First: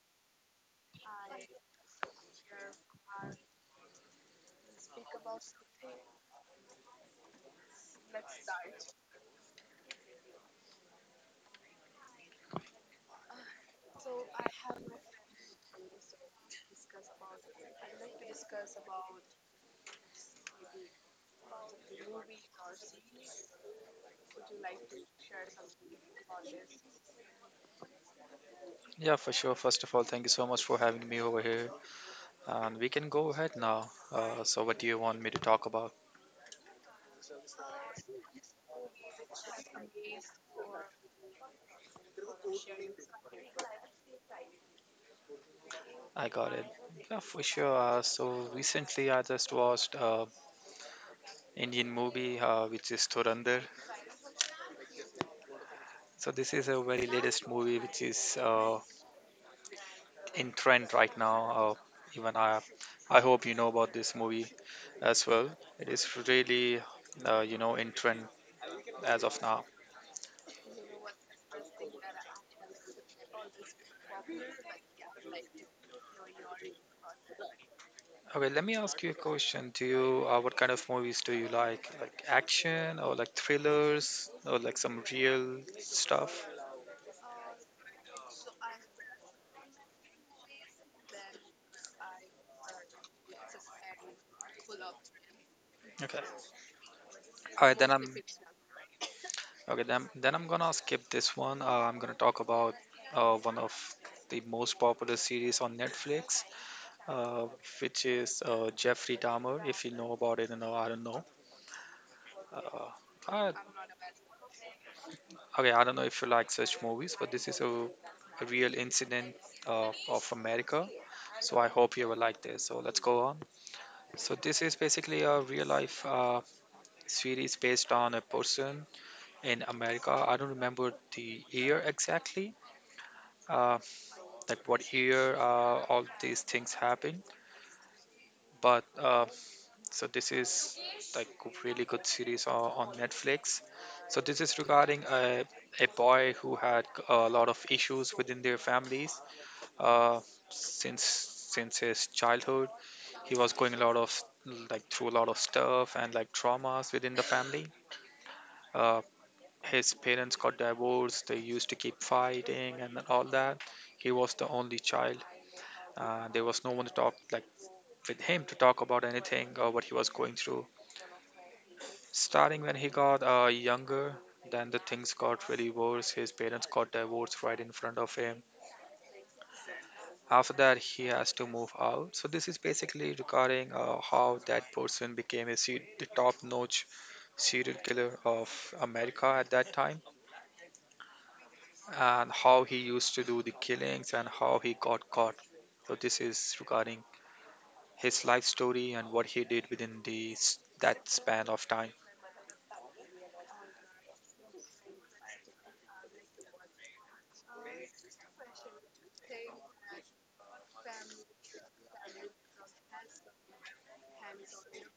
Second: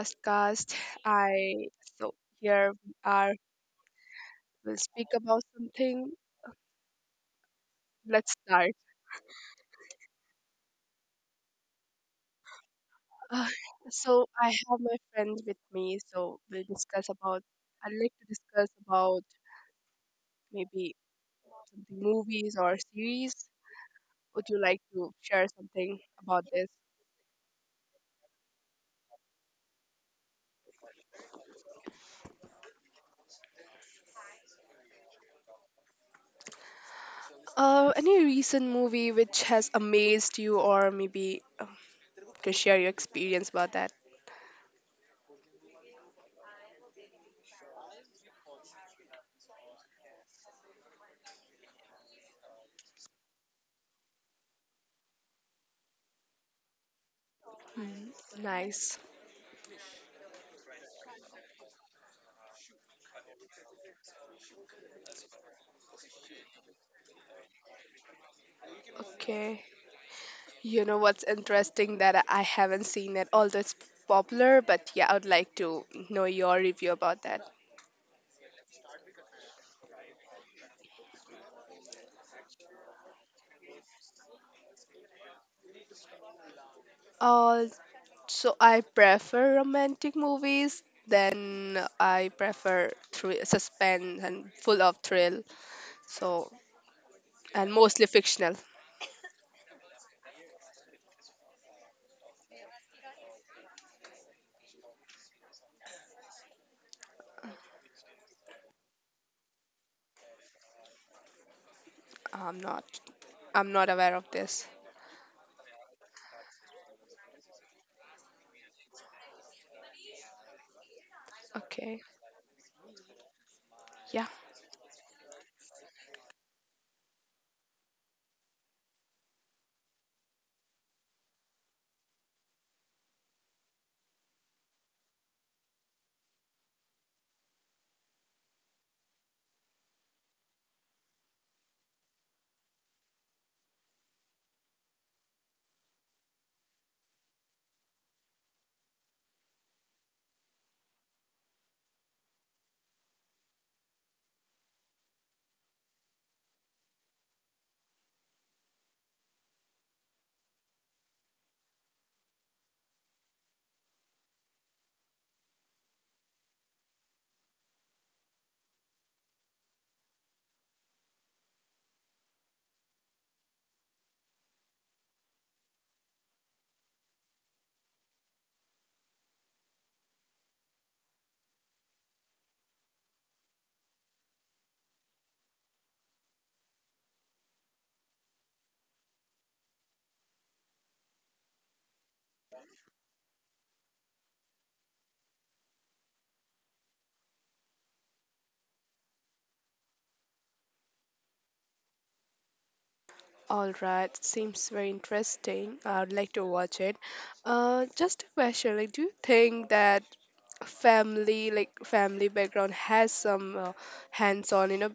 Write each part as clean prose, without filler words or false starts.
Podcast. I so here we are. We'll speak about something. Let's start. Uh, so I have my friend with me. So we'll discuss about. I'd like to discuss about maybe something movies or series. Would you like to share something about this? Yeah, for sure. First of all, thank you so much for having me over here. And we can go ahead now. So, what do you want me to talk about? Any recent movie which has amazed you, or maybe can share your experience about that? I got it. Yeah, for sure. Recently I just watched Indian movie, which is Thurandar. So, this is a very latest movie which Mm, is nice. in trend right now. Even I hope you know about this movie as well. It is really, in trend as of Okay. now. You know what's interesting that I haven't seen it, although it's popular, but yeah, I would like to know your review about that. Okay, let me ask you a question. What kind of movies do you like? Like action or like thrillers or like some real stuff? Uh, so I prefer romantic movies, then I prefer thr suspense and full of thrill. Okay. So, All and right, then I'm mostly fictional. okay. Then I'm gonna skip this one. I'm gonna talk about one of the most popular series on Netflix, uh, which is Jeffrey Dahmer. If you know about it, or no, I don't know. I'm not, Uh, uh, I'm not aware of this. Okay, I don't know if you like such movies, but this is a real incident of America. So I hope Okay. you will like this. So let's go on. Yeah. So this is basically a real life series based on a person in America. I don't remember the year exactly, uh, like what year all these things happened. But so this is like a really good series on Netflix. So this is regarding a boy who had a lot of issues within their families, uh, since his childhood. He was going a lot of like through a lot of stuff and, like, traumas within the family. uh, his parents got divorced. They used to keep fighting and all that. He was the only child. There was no one to talk, like, with him, to talk about anything or what he was going through. Starting when he got younger, then the things got really worse. His parents got divorced right in front of him. After that he has to move out. So this is basically regarding how that person became the top notch serial killer of America at that time, and how he used to do the killings and how he got caught. So this is regarding his life story and what he did within that span of time. All right, seems very interesting. I'd like to watch it. Just a question, like, do you think that family, like family background, has some hands-on,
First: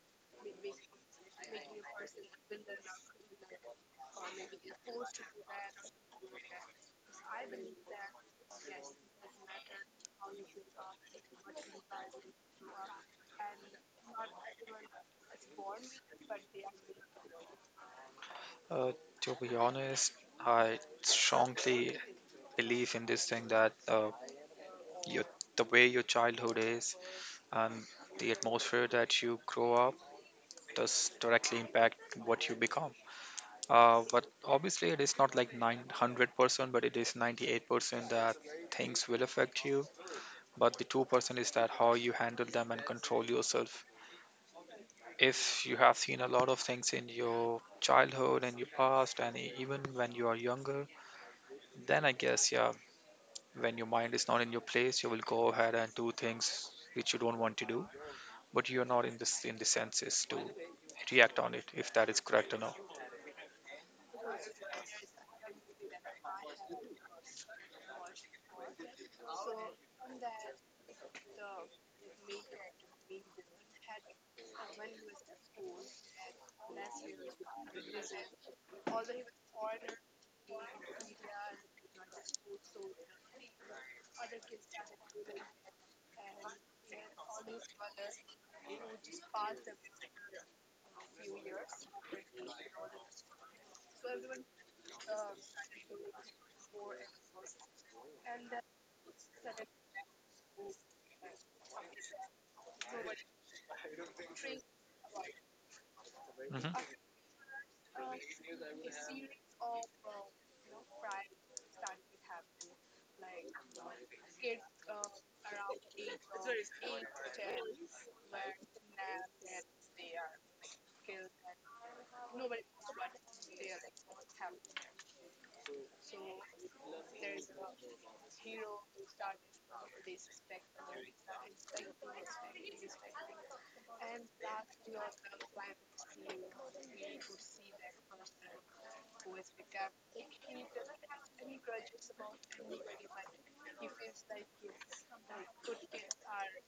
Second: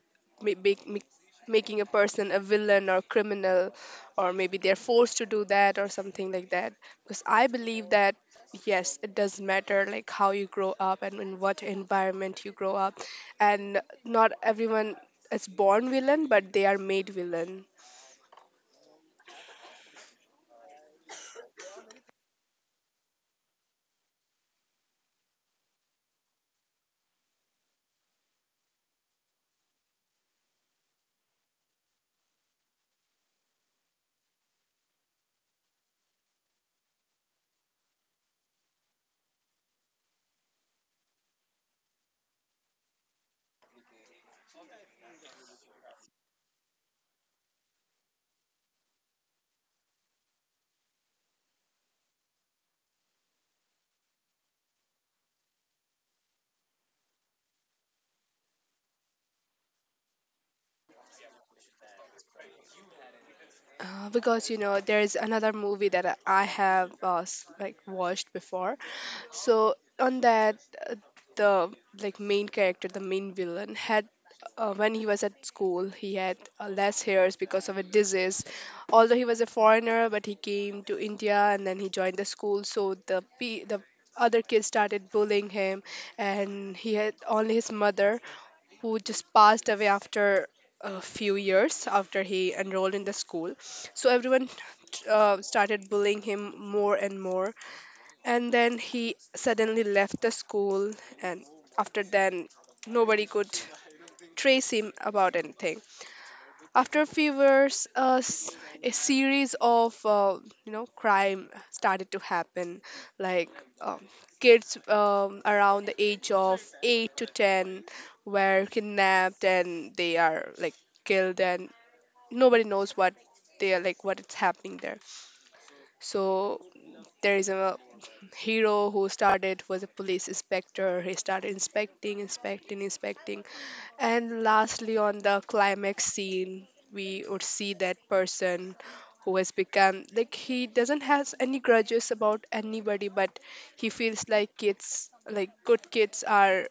ma- make, make, making a person a villain or criminal, or maybe they're forced to do that or something like that? Because I believe that yes, it does matter, like how you grow up and in what environment you grow up, and not everyone is born villain, but they are made villain. Uh, to be honest, I strongly believe in this thing that your, the way your childhood is and the atmosphere that you grow up does directly impact what you become. But obviously, it is not like 900%, but it is 98% that things will affect you. But the 2% is that how you handle them and control yourself. If you have seen a lot of things in your childhood and your past, and even when you are younger, then I guess, yeah, when your mind is not in your place, you will go ahead and do things which you don't want to do, but you are not in the senses to react on it if that is correct or not. Because you know there's another movie that I have like watched before. So on that, uh, the like main character, the main villain, had when he was at school, he had less hairs because of a disease. Although he was a foreigner, but he came to India and then he joined the school. So the other kids started bullying him, and he had only his mother who just passed away after a few years after he enrolled in the school. So everyone started bullying him more and more. And then he suddenly left the school, and after then, nobody could trace him about anything. Hmm. After a few years, a series of you know crime started to happen, like um, kids around the age of eight to ten were kidnapped and they are like killed and nobody knows what they are like what it's happening there. So there is a hero who started was a police inspector. He started inspecting, and lastly, on the climax scene, we would see that person who has become like he doesn't has any grudges about anybody, but he feels like kids, like good kids, are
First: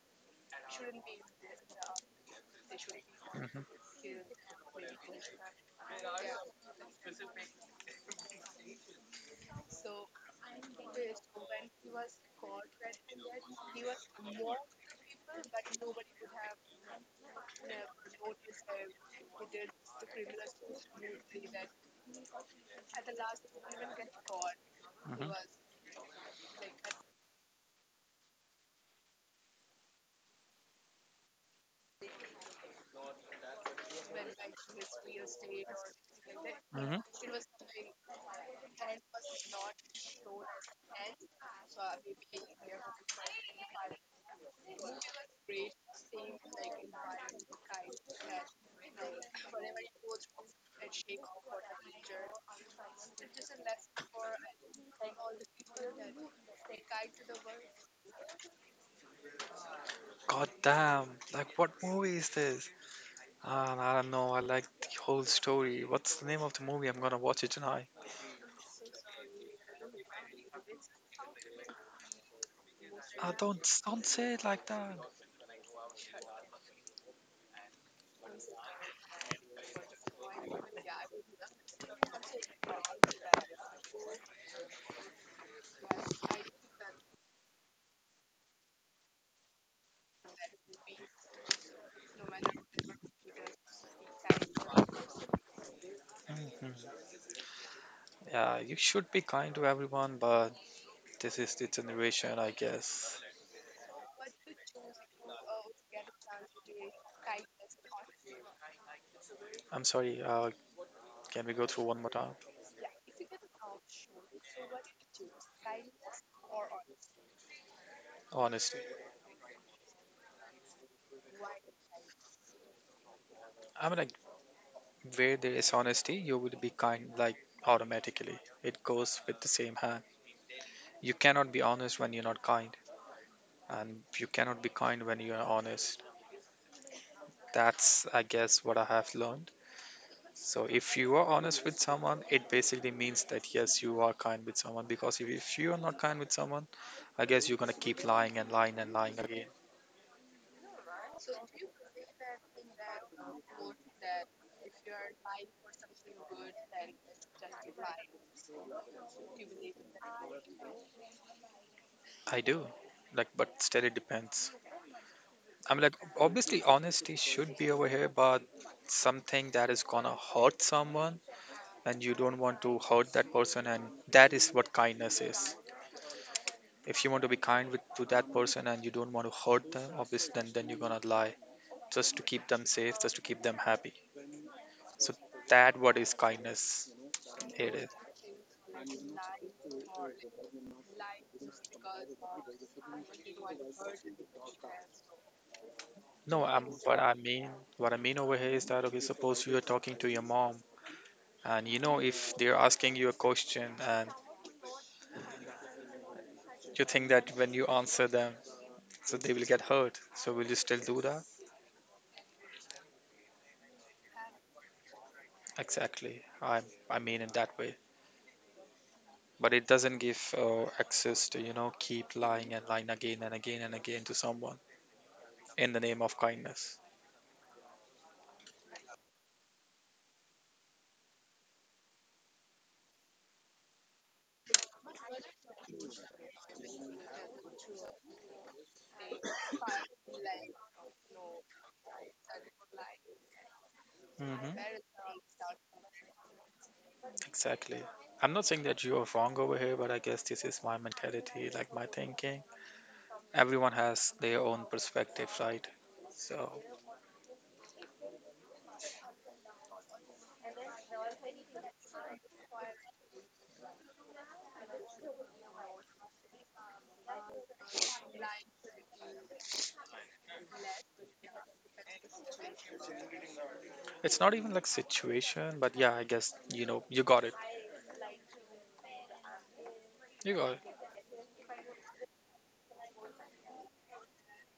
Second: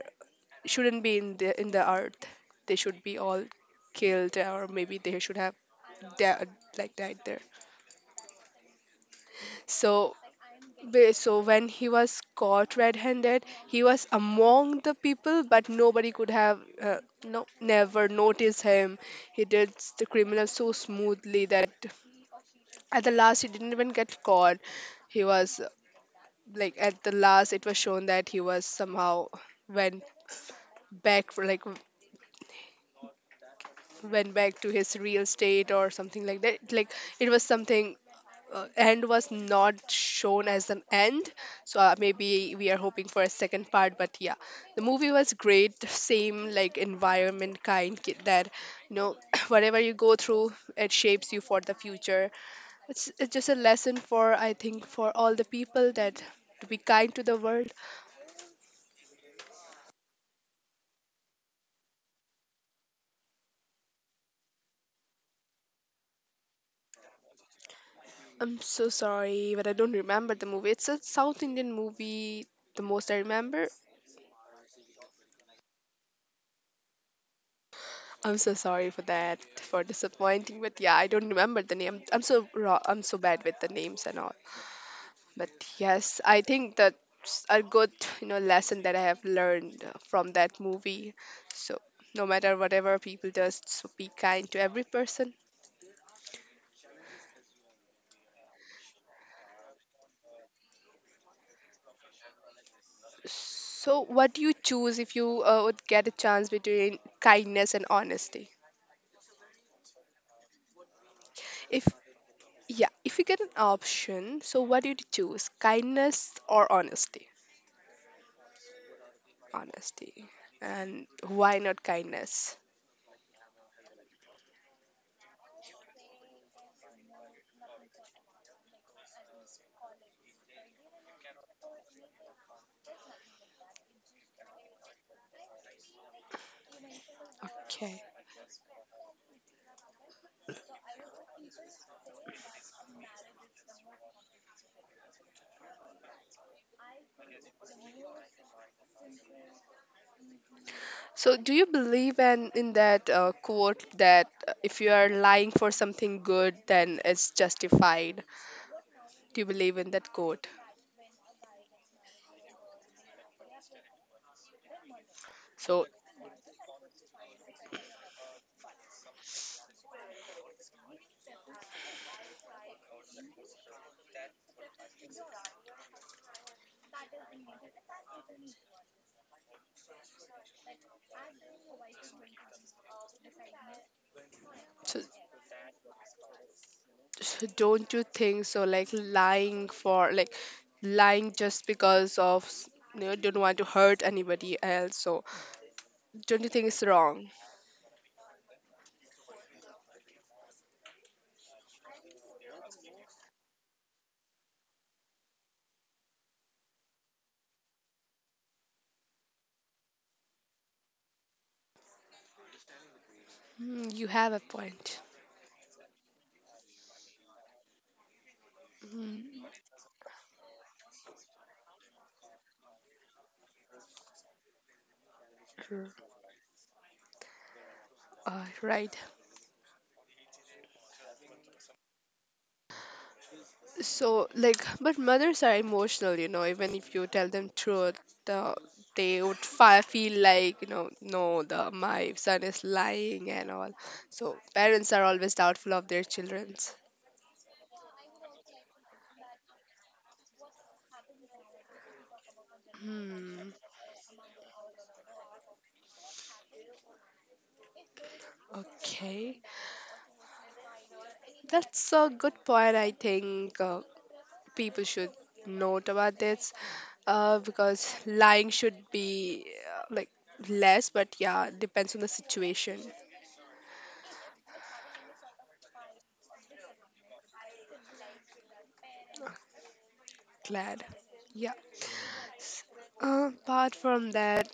shouldn't be in the earth. They should be all Hmm. killed, or maybe they should have, di- like died there. So So when he was caught red-handed, he was among the people, but nobody could have no never noticed him. He did the criminal so smoothly that at the last he didn't even get caught. He Hmm. was like at the last it was shown that he was somehow went back for went back to his real state or something like that. Like Hmm. it was something end was not shown as an end, so maybe we are hoping for a second part, but yeah, the movie was great, same like environment that you know whatever you go through it shapes you for the future. It's just a lesson for I think for all the people that to be kind to the world. God damn! Like, what movie is this? Ah, I don't know. I like the whole story. What's the name of the movie? I'm gonna watch it tonight. I'm so sorry but I don't remember the movie, it's a South Indian movie, the most I Ah, don't remember. don't say it like that. I'm so sorry for that, for disappointing. But yeah, I don't remember the name. I'm so raw. I'm so bad with the names and all. But yes, I think that's a good, you know, lesson that I have learned from that movie. So no matter whatever people does, so be kind to every person. Mhm. Yeah, you should be kind to everyone, but this is the generation, I guess. So what do you choose if you would get a chance between kindness and honesty? I'm sorry. Can we go through If one more time? yeah, if you get an option, so what do you choose, kindness or honesty? Honesty. Honesty. And why not kindness? I mean, like, where there is honesty, you will be kind, like automatically. It goes with the same hand. You cannot be honest when you're not kind, and you cannot be kind when you're honest. Okay, That's, I guess, what I have learned. So, if you are honest with someone, it basically means that yes, you are kind with someone. Because if you are not kind with someone, I guess you're gonna keep lying and lying and lying again. so do you believe in that quote that if you are lying for something good then it's justified? Do you believe in that quote? I do, like, but still, it depends. I mean, so, like, obviously, honesty should be over here, but something that is gonna hurt someone, and you don't want to hurt that person, and that is what kindness is. If you want to be kind to that person and you don't want to hurt them, obviously, then you're gonna lie just to keep them safe, just to keep them happy. so So that what is kindness. so It is. don't you think so like lying for like lying just because of you know, don't want to hurt anybody else, so No, don't you think it's wrong? What I mean over here is that, okay, suppose you are talking to your mom, and if they're asking you a question, and you think that when you answer them, so they will get hurt. So will you still do that? Mm, you have a point. Exactly. I mean in that way. Mm, But it doesn't give access to, keep lying and lying again and again and again to someone, in the r- name of kindness. Right. So, like, but mothers are emotional, you know, even if you tell them truth, uh, they would fi feel like, you know, no, the my son is lying and all. So, Hmm. parents are always doubtful of their children's. Exactly. I'm not saying that you are wrong over here, but I guess this is my mentality, like my thinking. Hmm. Everyone has their own perspective, right? So Okay. That's a good point. I think people should note about this because lying should be like less, but yeah, depends on the situation. it's not even like situation, but yeah, I guess, you got it. You got it. Glad. Yeah. S- apart from that,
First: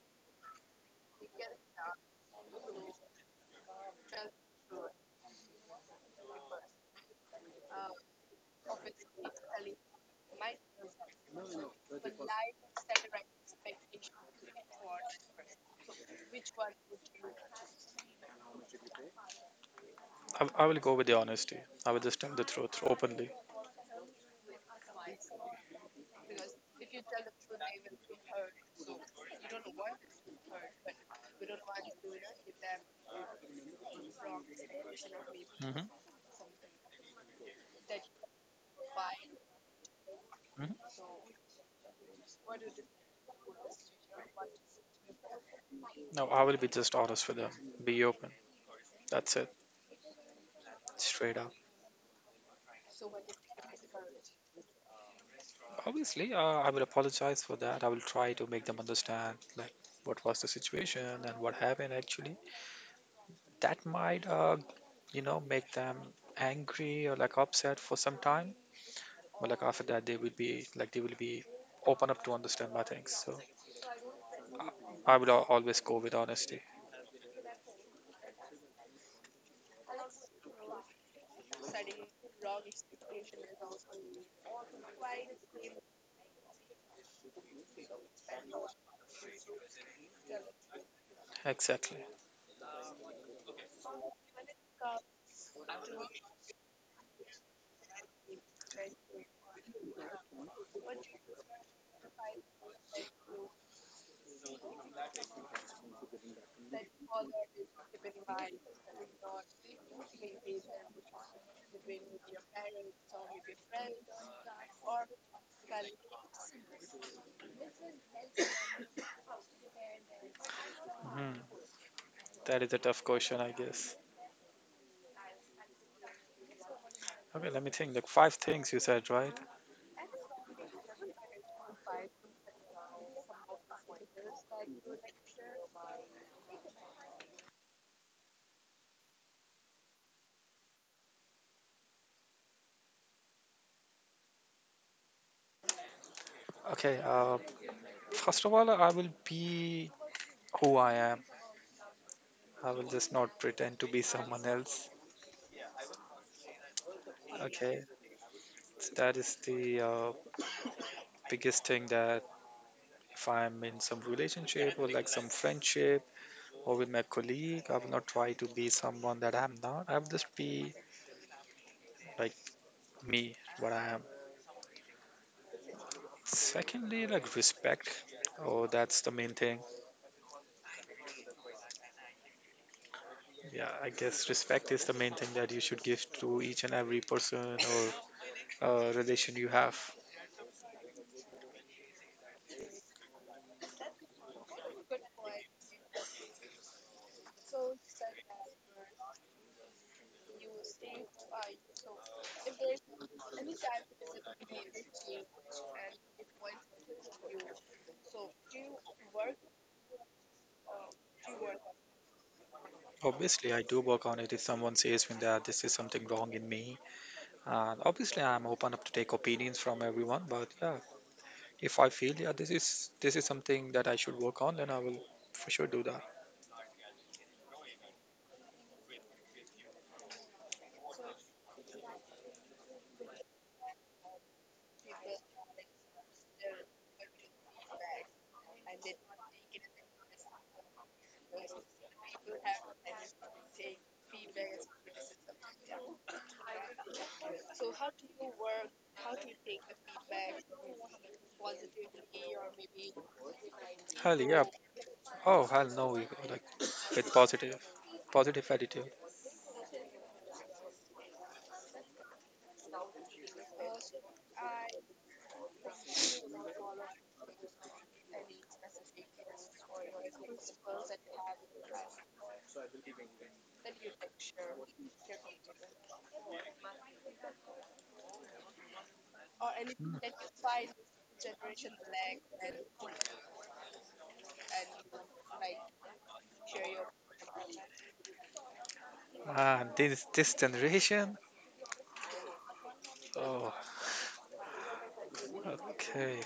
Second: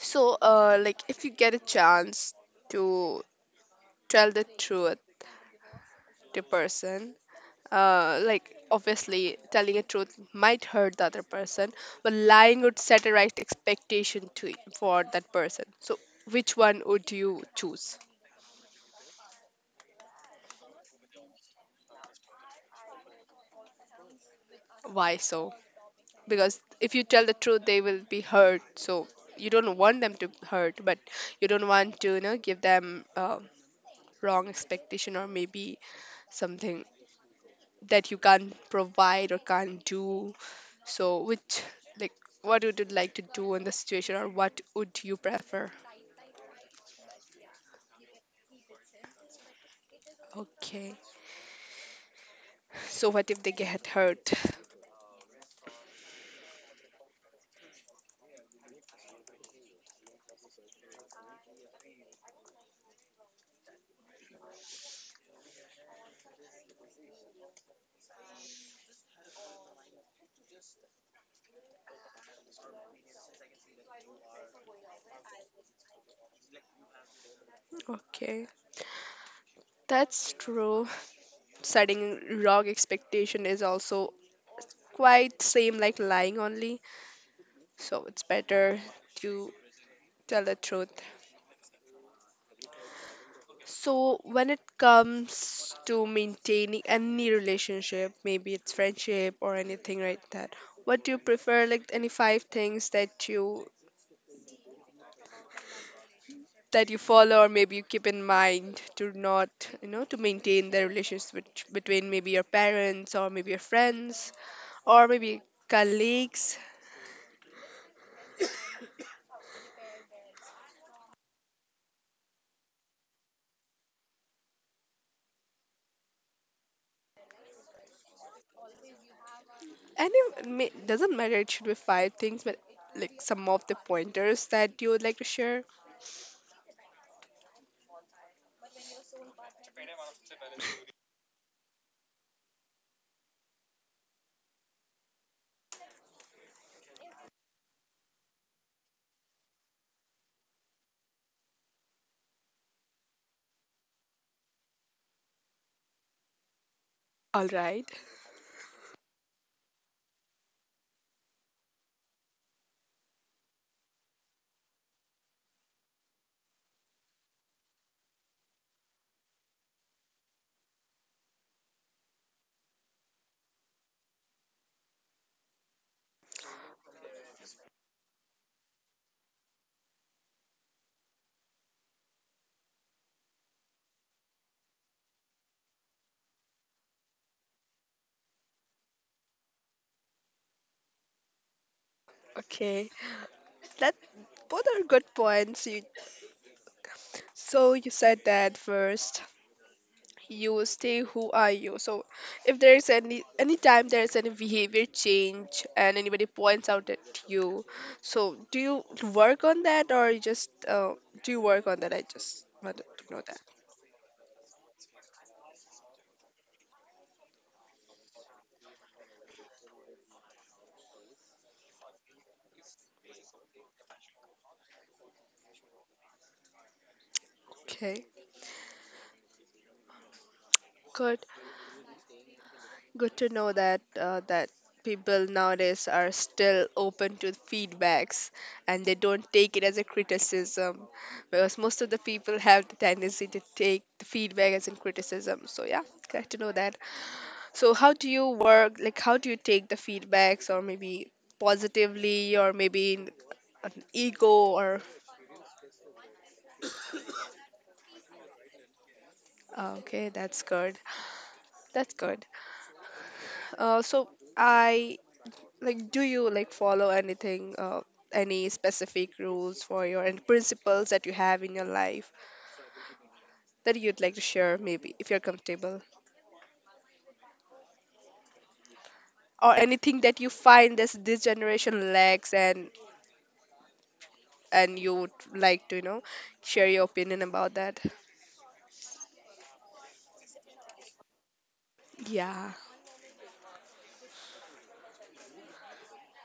so like if you get a chance to tell the truth to person, like obviously telling a truth might hurt the other person, but lying would set a right expectation to for that person. So which one would you choose? I will go with the honesty. I will just tell the truth openly. Why so? Because if you tell the truth, they will be hurt. So you don't want them to hurt, but you don't want to you know give them. Wrong expectation or maybe Hmm. something that you can't provide or can't do, Hmm. so which like what would you like to do in the situation or what would you prefer? No, I will be just honest with them. Be open. That's it. Okay, Straight up. so what if they get hurt? Obviously, I will apologize for that. I will try to make them understand like what was the situation and what happened actually. That might, make them angry or like upset for some time. But like after that, they will be like they will be open up to understand my things. So I will always go with honesty. Okay, that's true. Setting wrong expectation is also quite same like lying only, so it's better to tell the truth. Exactly. So, when it comes to maintaining any relationship, maybe it's friendship or anything like that, what do you prefer? Like any 5 things that you follow or maybe you keep in mind to not, you know, to maintain the relationship between maybe your parents or maybe your friends or maybe colleagues. Mhm. That is a tough question, I guess. Okay, let me think. Like five things you said, right? Any doesn't matter. It should be 5 things, but like some of the pointers that you would like to share. Okay. First of all, I will be who I am. I will just not pretend to be someone else. All Okay, right. so that is the biggest thing that if I'm in some relationship or like some friendship or with my colleague, I will not try to be someone that I'm not. I will just be like me, what I am. Secondly, like respect. Oh, that's the main thing. Yeah, I guess respect is the main thing that you should give to each and every person or relation you have. Okay. That both are good points. You, so you said that first. You stay who are you. So if there is any time there is any behavior change and anybody points out at you, so do you work on that or you just do you work on that? I just wanted to know that. Obviously, I do work on it. If someone says me that this is something wrong in me. And obviously, I'm open up to take opinions from everyone. But yeah, if I feel yeah, this is something that I should work on, then I will for sure do that. Okay, good. Good to know that that people nowadays are still open to feedbacks and they don't take it as a criticism because most of the people have the tendency to take the feedback as in criticism. So yeah, glad to know that. So how do you work? Like how do you take the feedbacks or maybe positively or maybe in an Hell ego yeah! or Oh hell no! you Like with positive attitude. Okay, that's good. That's good. So I like do you like follow anything any specific rules for your and principles that you have in your life that you'd like to share maybe if you're comfortable or anything that you find this generation lacks and you would like to you know share your opinion about that? And this generation. Yeah, Oh, okay.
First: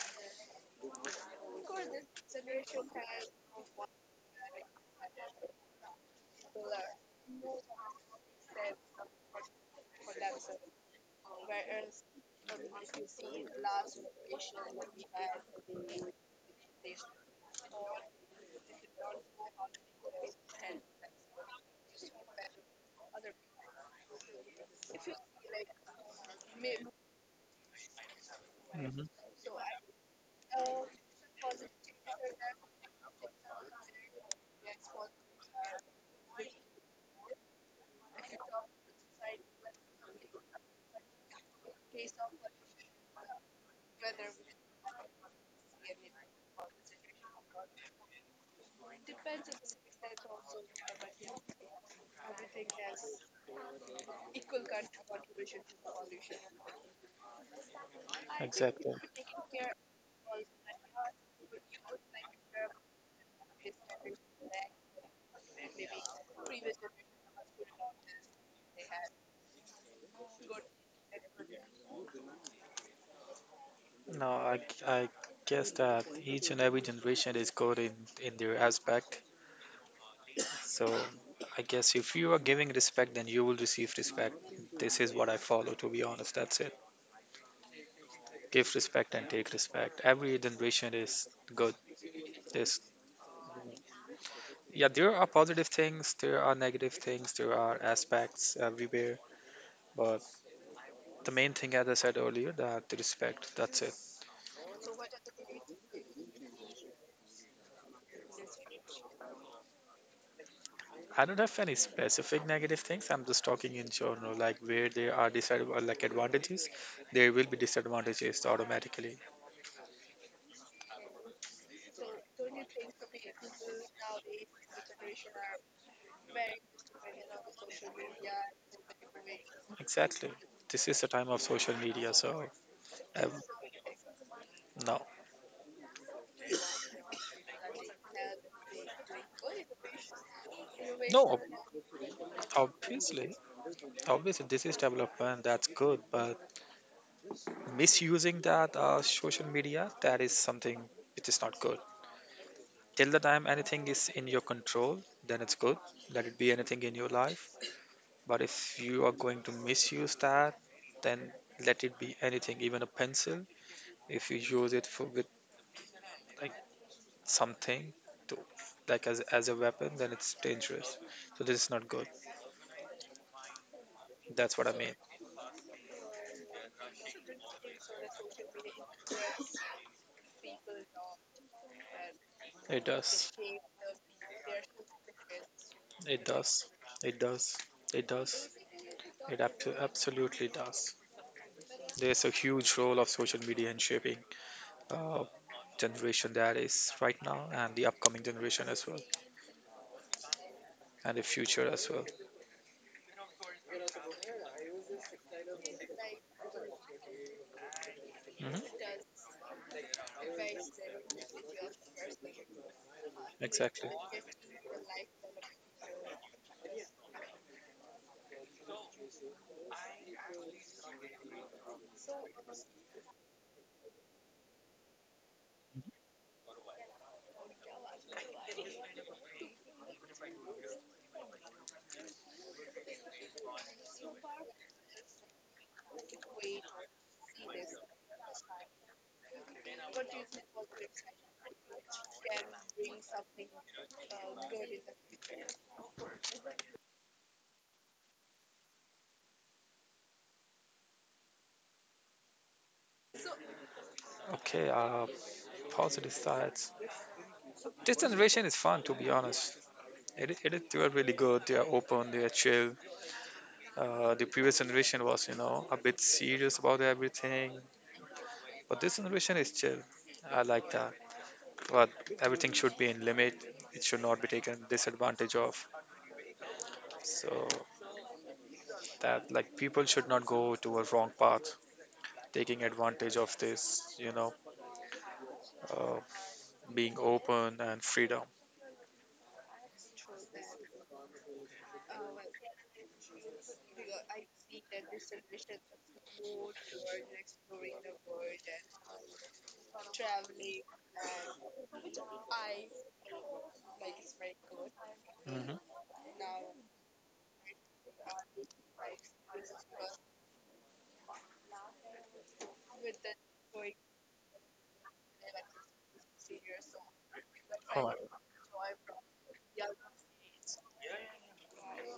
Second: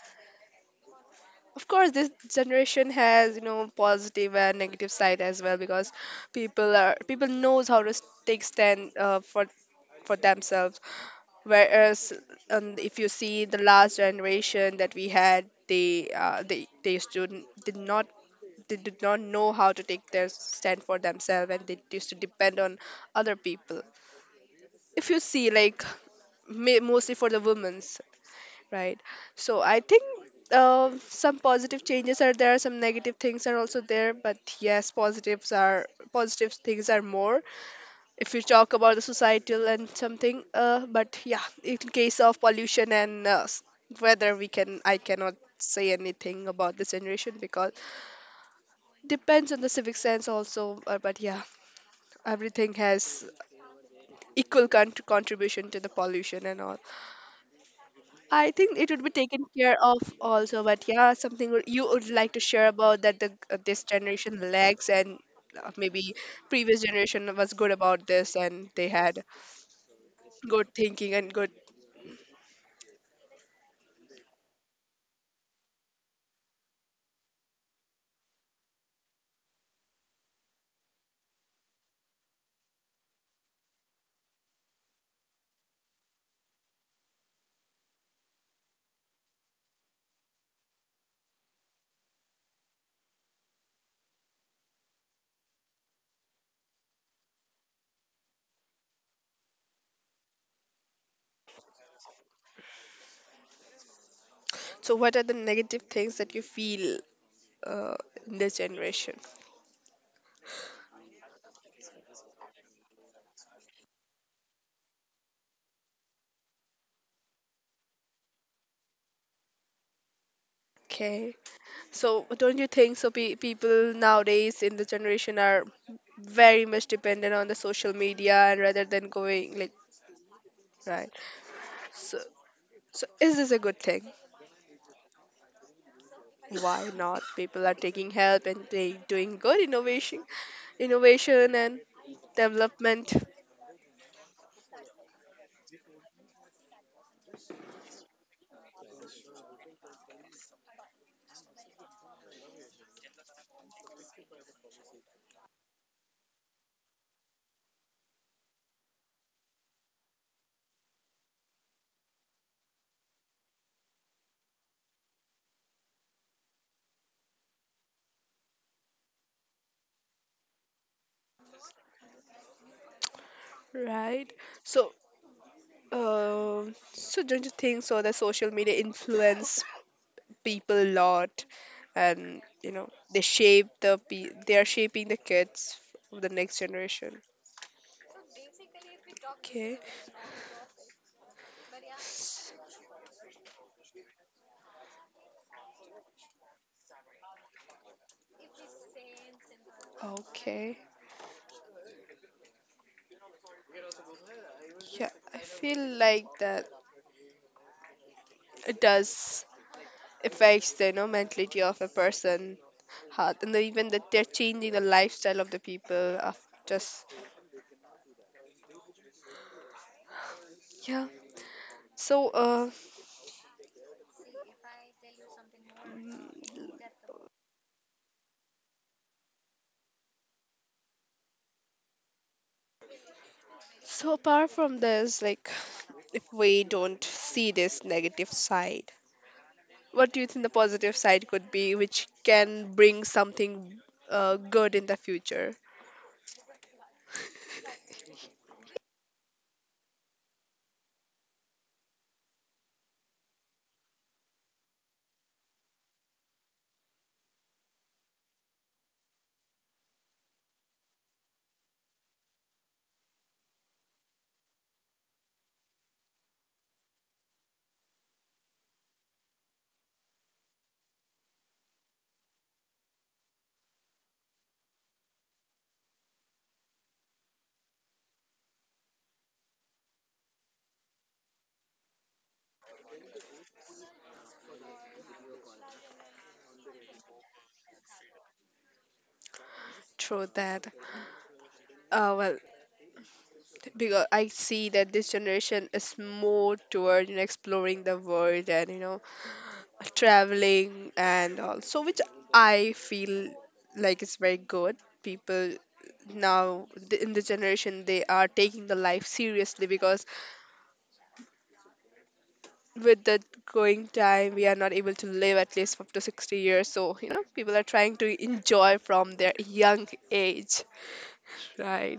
of course this generation has you know positive and negative side as well because people are people knows how to take stand for themselves, whereas if you see the last generation that we had, they they used to did not know how to take their stand for themselves and they used to depend on other people, if you see like mostly for the women's, right? Hmm. So I think some positive changes are there, some negative things are also there, but yes positive things are more if you talk about the societal and something but yeah in case of pollution and weather we can I cannot say anything about this generation because depends on the civic sense also but yeah everything has equal contribution to the pollution and all. I think it Exactly. would be taken care of also, but yeah, something would- you would like to share about that the this generation lacks and maybe previous generation was good about this and they had good thinking and good. No, I guess that each and every generation is good in their aspect. So I guess if you are giving respect, then you will receive respect. This is what I follow. To be honest, that's it. Give respect and take respect. Every generation is good. There's yeah, there are positive things, there are negative things, there are aspects everywhere. But the main thing, as I said earlier, that the respect. That's it. So what are the negative things that you feel uh, in this generation? I don't have any specific negative things. I'm just talking in general, like where there are disadvantages, like advantages, there will be disadvantages automatically. Okay, so don't you think so? People nowadays in the generation are very much dependent on the social media and rather than going like Exactly. This is the right. time of social media, So so so um, is this a good thing? no, Why not people are taking help and they doing good no, innovation and development, obviously, obviously, this is development. That's good, but misusing that social media, that is something which is not good. Till the time anything is in your control, then it's good. Let it be anything in your life. But if you are going to misuse that, then, let it be anything, even a pencil. If you use it for, with, like, something, to, like, as a weapon, then it's dangerous. So this is not good. right? That's what I mean. So uh, so don't you think so that social media influence people a lot and you It know they does. shape they are shaping the kids of It the next does. It generation? does. It does. It Okay. absolutely does. There's a huge role of social media in shaping uh, generation that is right now, and the upcoming generation as well, Okay. and the future as well. Yeah, I feel like that Hmm. it does affects the mentality of a person heart and even Exactly. that they're changing the lifestyle of the people of just yeah so so apart from this, if we don't see this negative side, what do you think the positive side could be, which can bring something good in the future Okay, positive sides. This generation is fun, to be honest. It, I- it, is- they are really good. They are open. They are chill. The previous generation was, a bit serious about everything, but this generation is chill. I like that. But everything should be in limit. It should not be taken disadvantage of. So that like people should not go to a wrong path, taking advantage of this, uh, being open and freedom. through that? Well, because I see that this generation is more toward exploring the world and traveling and all, so which I feel like is very good. people Hmm. In the generation they are taking the life seriously because with the going time we are not able to live at least up to 60 years, so you know people are Oh, trying to enjoy from their young age, right?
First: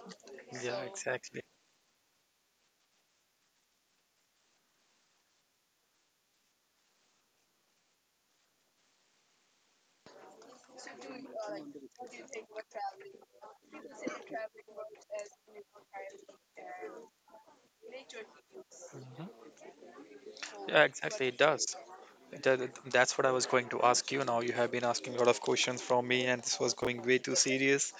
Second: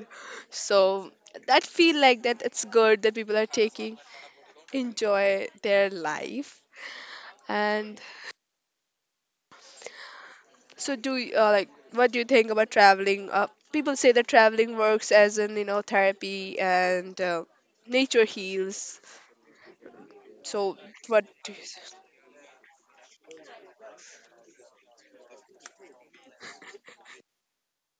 yeah, So exactly. that feel like that it's good that people are taking enjoy their life. And so do you, like what do you think about traveling? People say that traveling works as in you know therapy and nature heals. Hmm. So Yeah, what? exactly. It Do you, does. That, that's what I was going to ask you. Now you have been asking a lot of questions from me, and this was going way too serious.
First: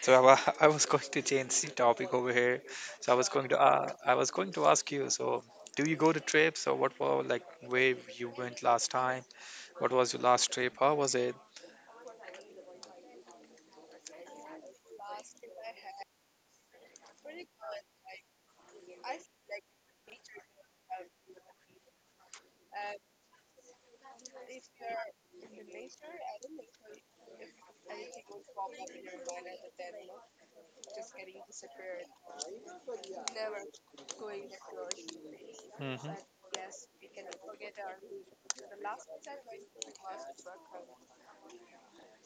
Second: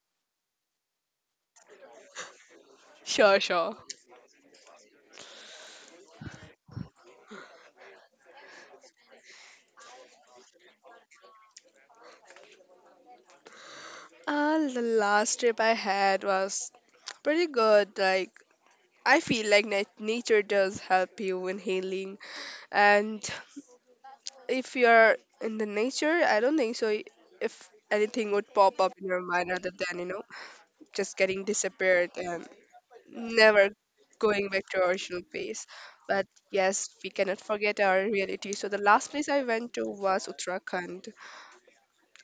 So I was going to change the topic over here. So I was sure, going to sure. I was going to ask you. So do you go to trips or what were like, where you went last time? What was your last trip? How was it? The last trip I had was pretty good. Like I feel like nature does help you in healing, and if you're in the nature, I don't think so. If anything would pop up in your mind other than you know just getting disappeared and never going back to our original pace. Hmm. Hmm. But yes, we cannot forget our reality. So the last place I went to was Uttarakhand.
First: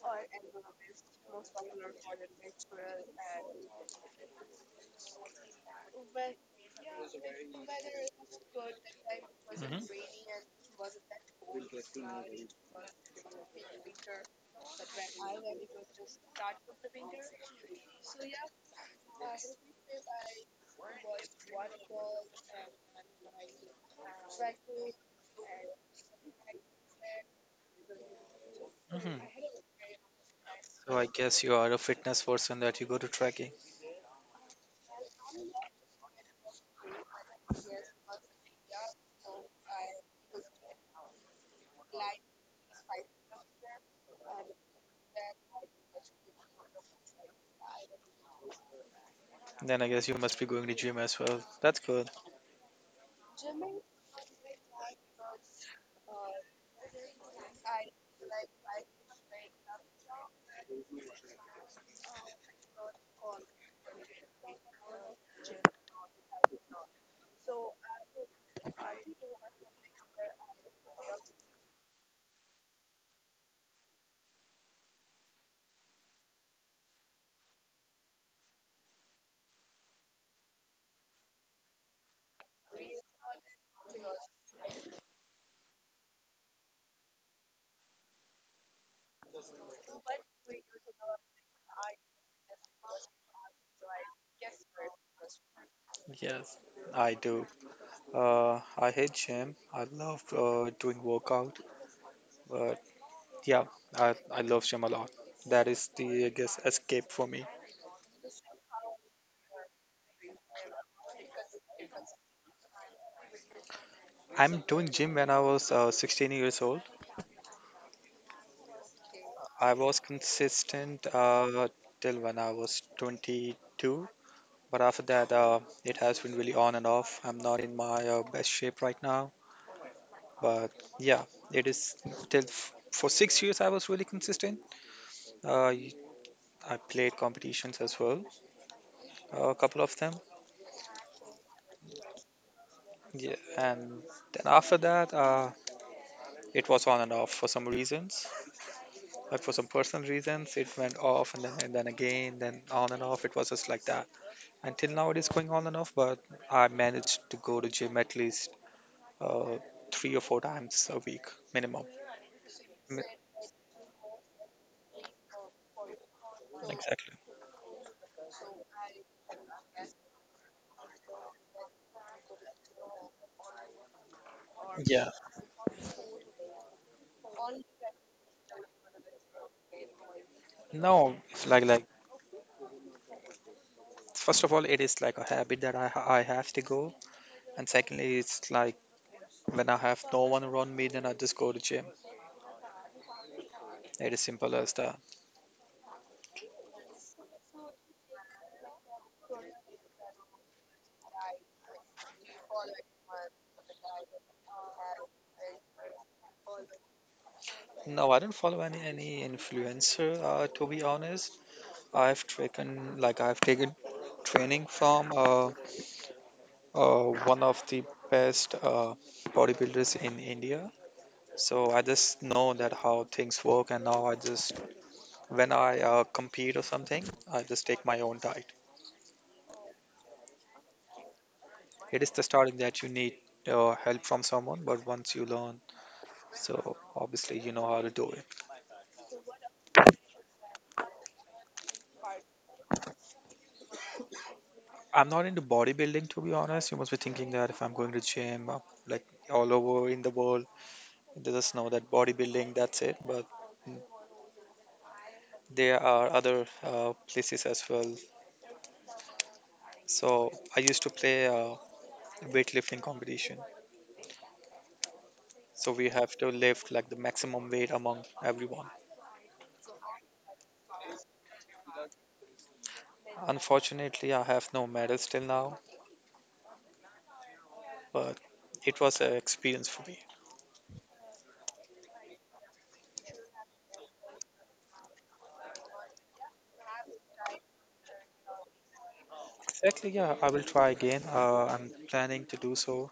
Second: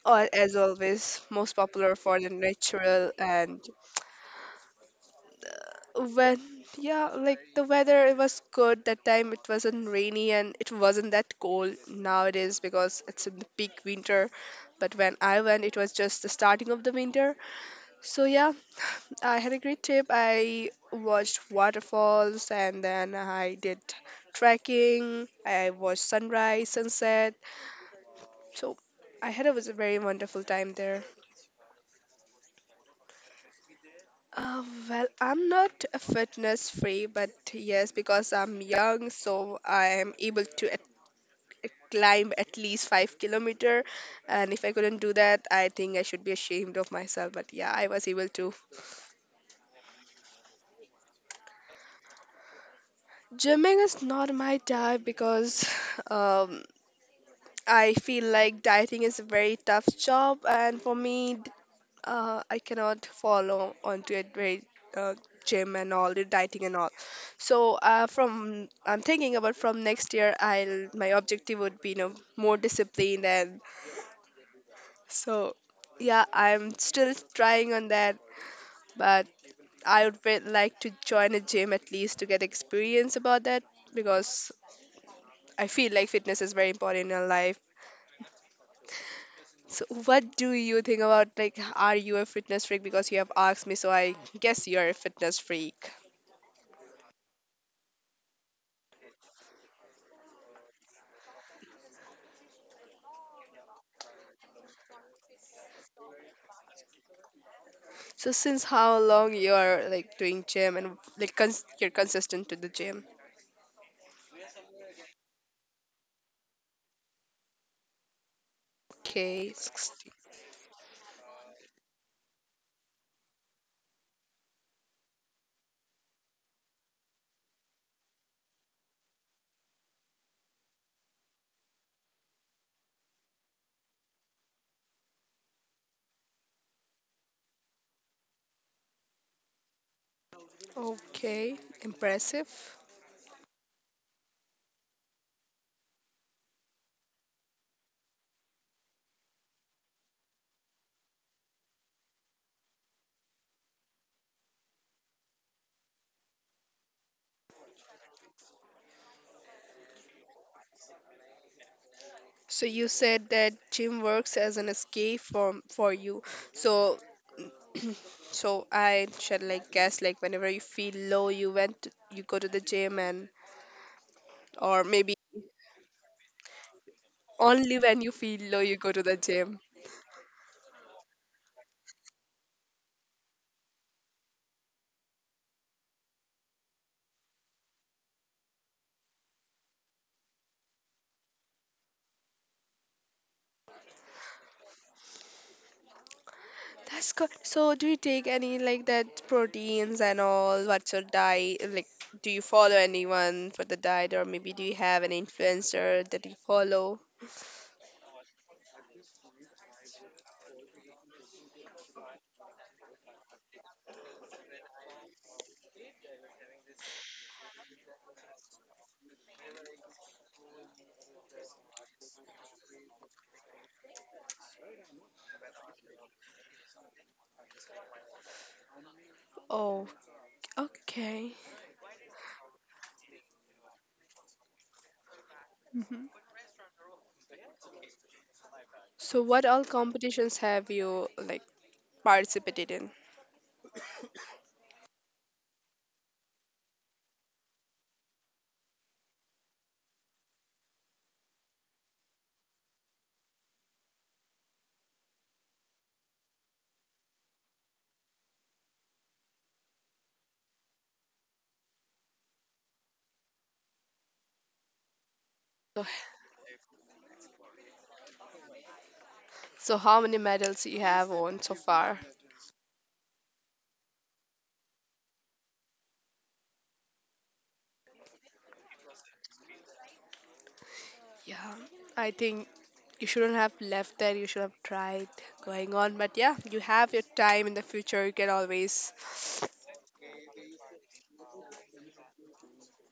Or as always, most popular for the natural and when yeah like the weather, it was good that time. It wasn't rainy and it wasn't that cold nowadays because it's in the peak winter, but when I went, it was just the starting of the winter. So yeah, I had a great trip. I watched waterfalls and then I did trekking. I watched sunrise, sunset. So Hmm. I had a was a very wonderful time So there. I guess you are a fitness person that you go to trekking. Uh, well, I'm not a fitness free, but yes, because I'm young, so I am able to climb at least 5 kilometer. And if I couldn't do that, I think I should be ashamed of myself. But yeah, I was able to. Then I guess you must be going to gym as well. That's good. Gymming is not my type because um, I feel like dieting is a very tough job, and for me, I cannot follow onto it very uh, gym and all the dieting and all. So from I'm thinking about from next year, I'll my objective would be you know more disciplined and so yeah, I'm still trying on that, but I would like to join a gym at least to get experience about that because I feel like fitness is very important in your life. So, what do you think about like, are you a fitness freak? Because you have asked me, so I guess you're a fitness freak. Yes, I do. Uh, I hate gym. I love doing workout, but yeah, I love gym a lot. That is the, I guess, escape for me. So, since how long you're like doing gym and like you're consistent to the gym? I'm doing gym when I was 16 years old. Okay, I was 16. consistent till when I was 22. But after that, it has been really on and off. I'm not in my best shape right now. But yeah, it is till for six years I was really consistent. Uh, y- I played competitions as well, a couple of them. Okay, impressive. Yeah, and then after that, it was on and off for some reasons. Like for some personal reasons, it went off and then again, then on and off. It was just like that. Until now, it is going on and off, but I managed to go to gym at least uh, 3 or 4 times a week minimum. So you Mm. said that gym works as an escape from for you. So Exactly. so I should like guess like whenever you feel low, you went to, you go to the gym and or Yeah. maybe only when you feel low, you go to the gym. No, it's like first of all, it is like a habit that I have to go, and secondly, it's like when I have no one around me, then I just go to gym. It is simple as that. That's good. So, do you take any like that proteins and all? What's your diet? Like, do you follow anyone for the diet, or maybe do you have an influencer that you follow? No, I don't follow any influencer. To be honest, I've taken training from uh one of the best bodybuilders in India. So I just know that how things work, and now I just when I compete or something, I just take my own diet. Oh, okay. It is the starting that you need help from someone, but once you learn, Hmm. so obviously you know how to do it. So, what all competitions have you like participated in? I'm not into bodybuilding, to be honest. You must be thinking that if I'm going to gym, like all over in the world, they just know that bodybuilding, that's it. But mm, there are other places as well. So I used to play weightlifting competition. So So, we have to lift like the maximum weight among everyone. so how many medals you have won so far? Unfortunately, I have no medals till now, but it was an experience for me. Yeah, I think you shouldn't have left there. You should have tried going on. But yeah, you have your time in the future. You can always. Exactly, yeah, I will try again. I'm planning to do so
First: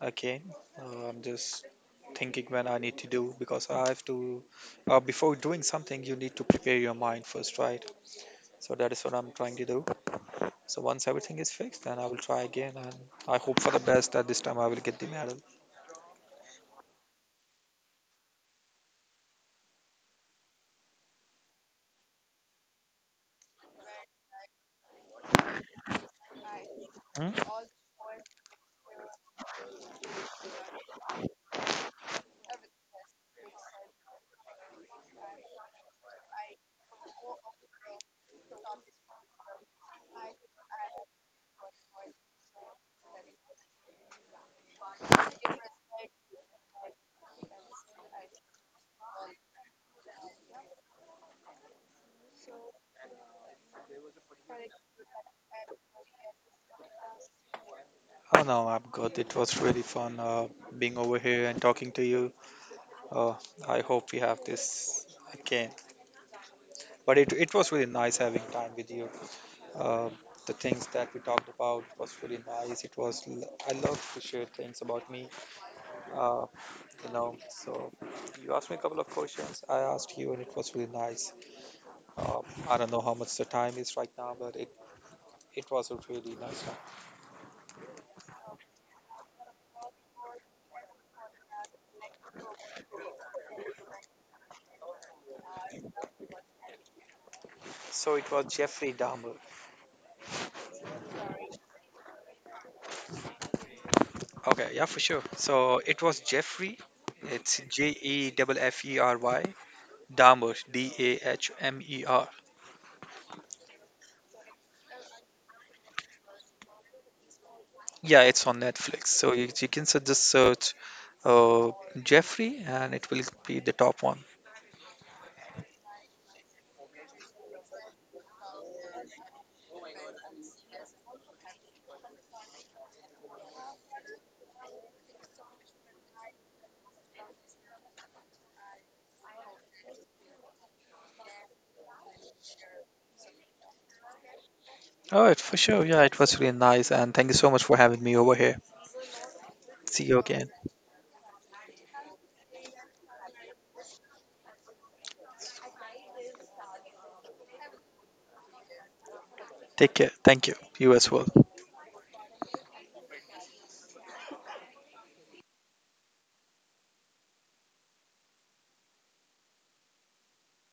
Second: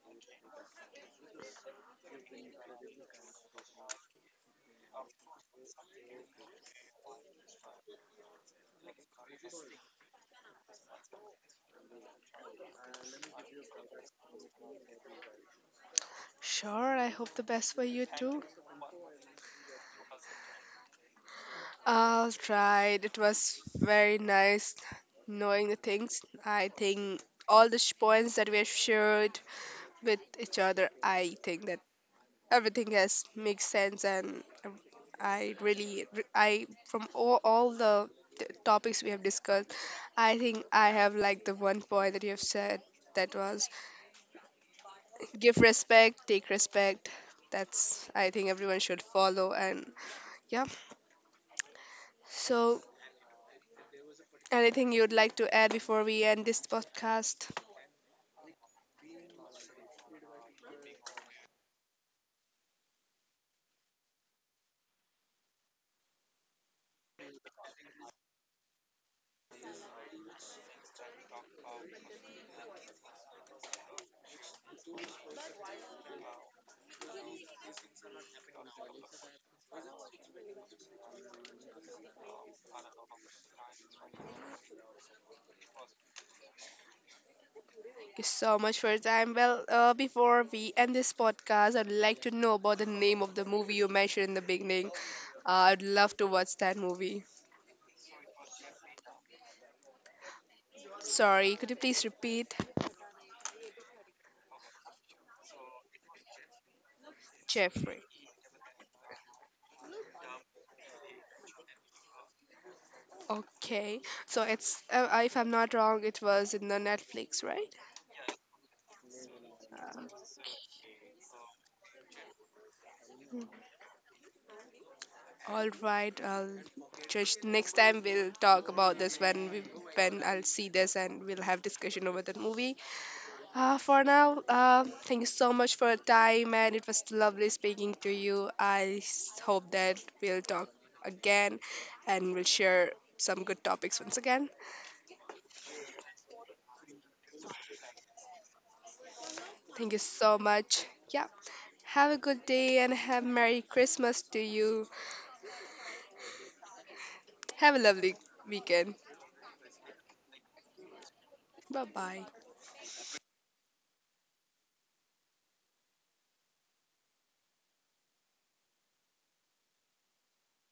again. I'm just thinking when I need to do because I have to, before doing something, you need to prepare your mind first, right? So that is what I'm trying to do. So once everything is fixed, then I will try again and I hope for the best that this time I will get the medal. Sure, I hope the best for you too. All right, it was very nice knowing the things. I think Hmm? all the points that we have shared with each other, I think that everything has makes sense, and I from all the topics we have discussed, I think I have like the one point that you have said, that was give respect take respect. That's I think everyone should follow, and yeah, so anything you'd like to add before we end this podcast? Oh no, I'm good. It was really fun being over here and talking to you. Uh, I hope we have this again. But it was really nice having time with you. uh, the things that we talked about was really nice. It was I love to share things about me, uh, you know. So you asked me a couple of questions. I asked you, and it was really nice. Uh, I don't know how much the time is right now, but it was a really nice time. Thank you so much for your time. Well, before we end this podcast, I'd like to know about the name of the movie you mentioned in the beginning. I'd love to watch that movie. So it was Jeffrey Dahmer. Sorry, could you please repeat? Okay, yeah, for sure. So it was Jeffrey. It's J Jeffrey. E F F E R Y Dahmer D A H M E R. Okay, so it's if I'm not wrong, it was in the Netflix, right? Yeah, it's on Netflix. So you can just search uh, Jeffrey and it will be the top one. All right, I'll just next time we'll talk about this when we when I'll see this and we'll have discussion over that movie. For now, thank you so much for your time, and it was lovely speaking to you. I hope that we'll talk again and we'll share some good topics once again. All right, for sure. Yeah, it was really nice. And thank you so much for having me over here. Thank you See you so again. much. Yeah. Have a good day and have Merry Christmas to you. Have a lovely weekend. Take care. Thank you. You as well. Bye bye.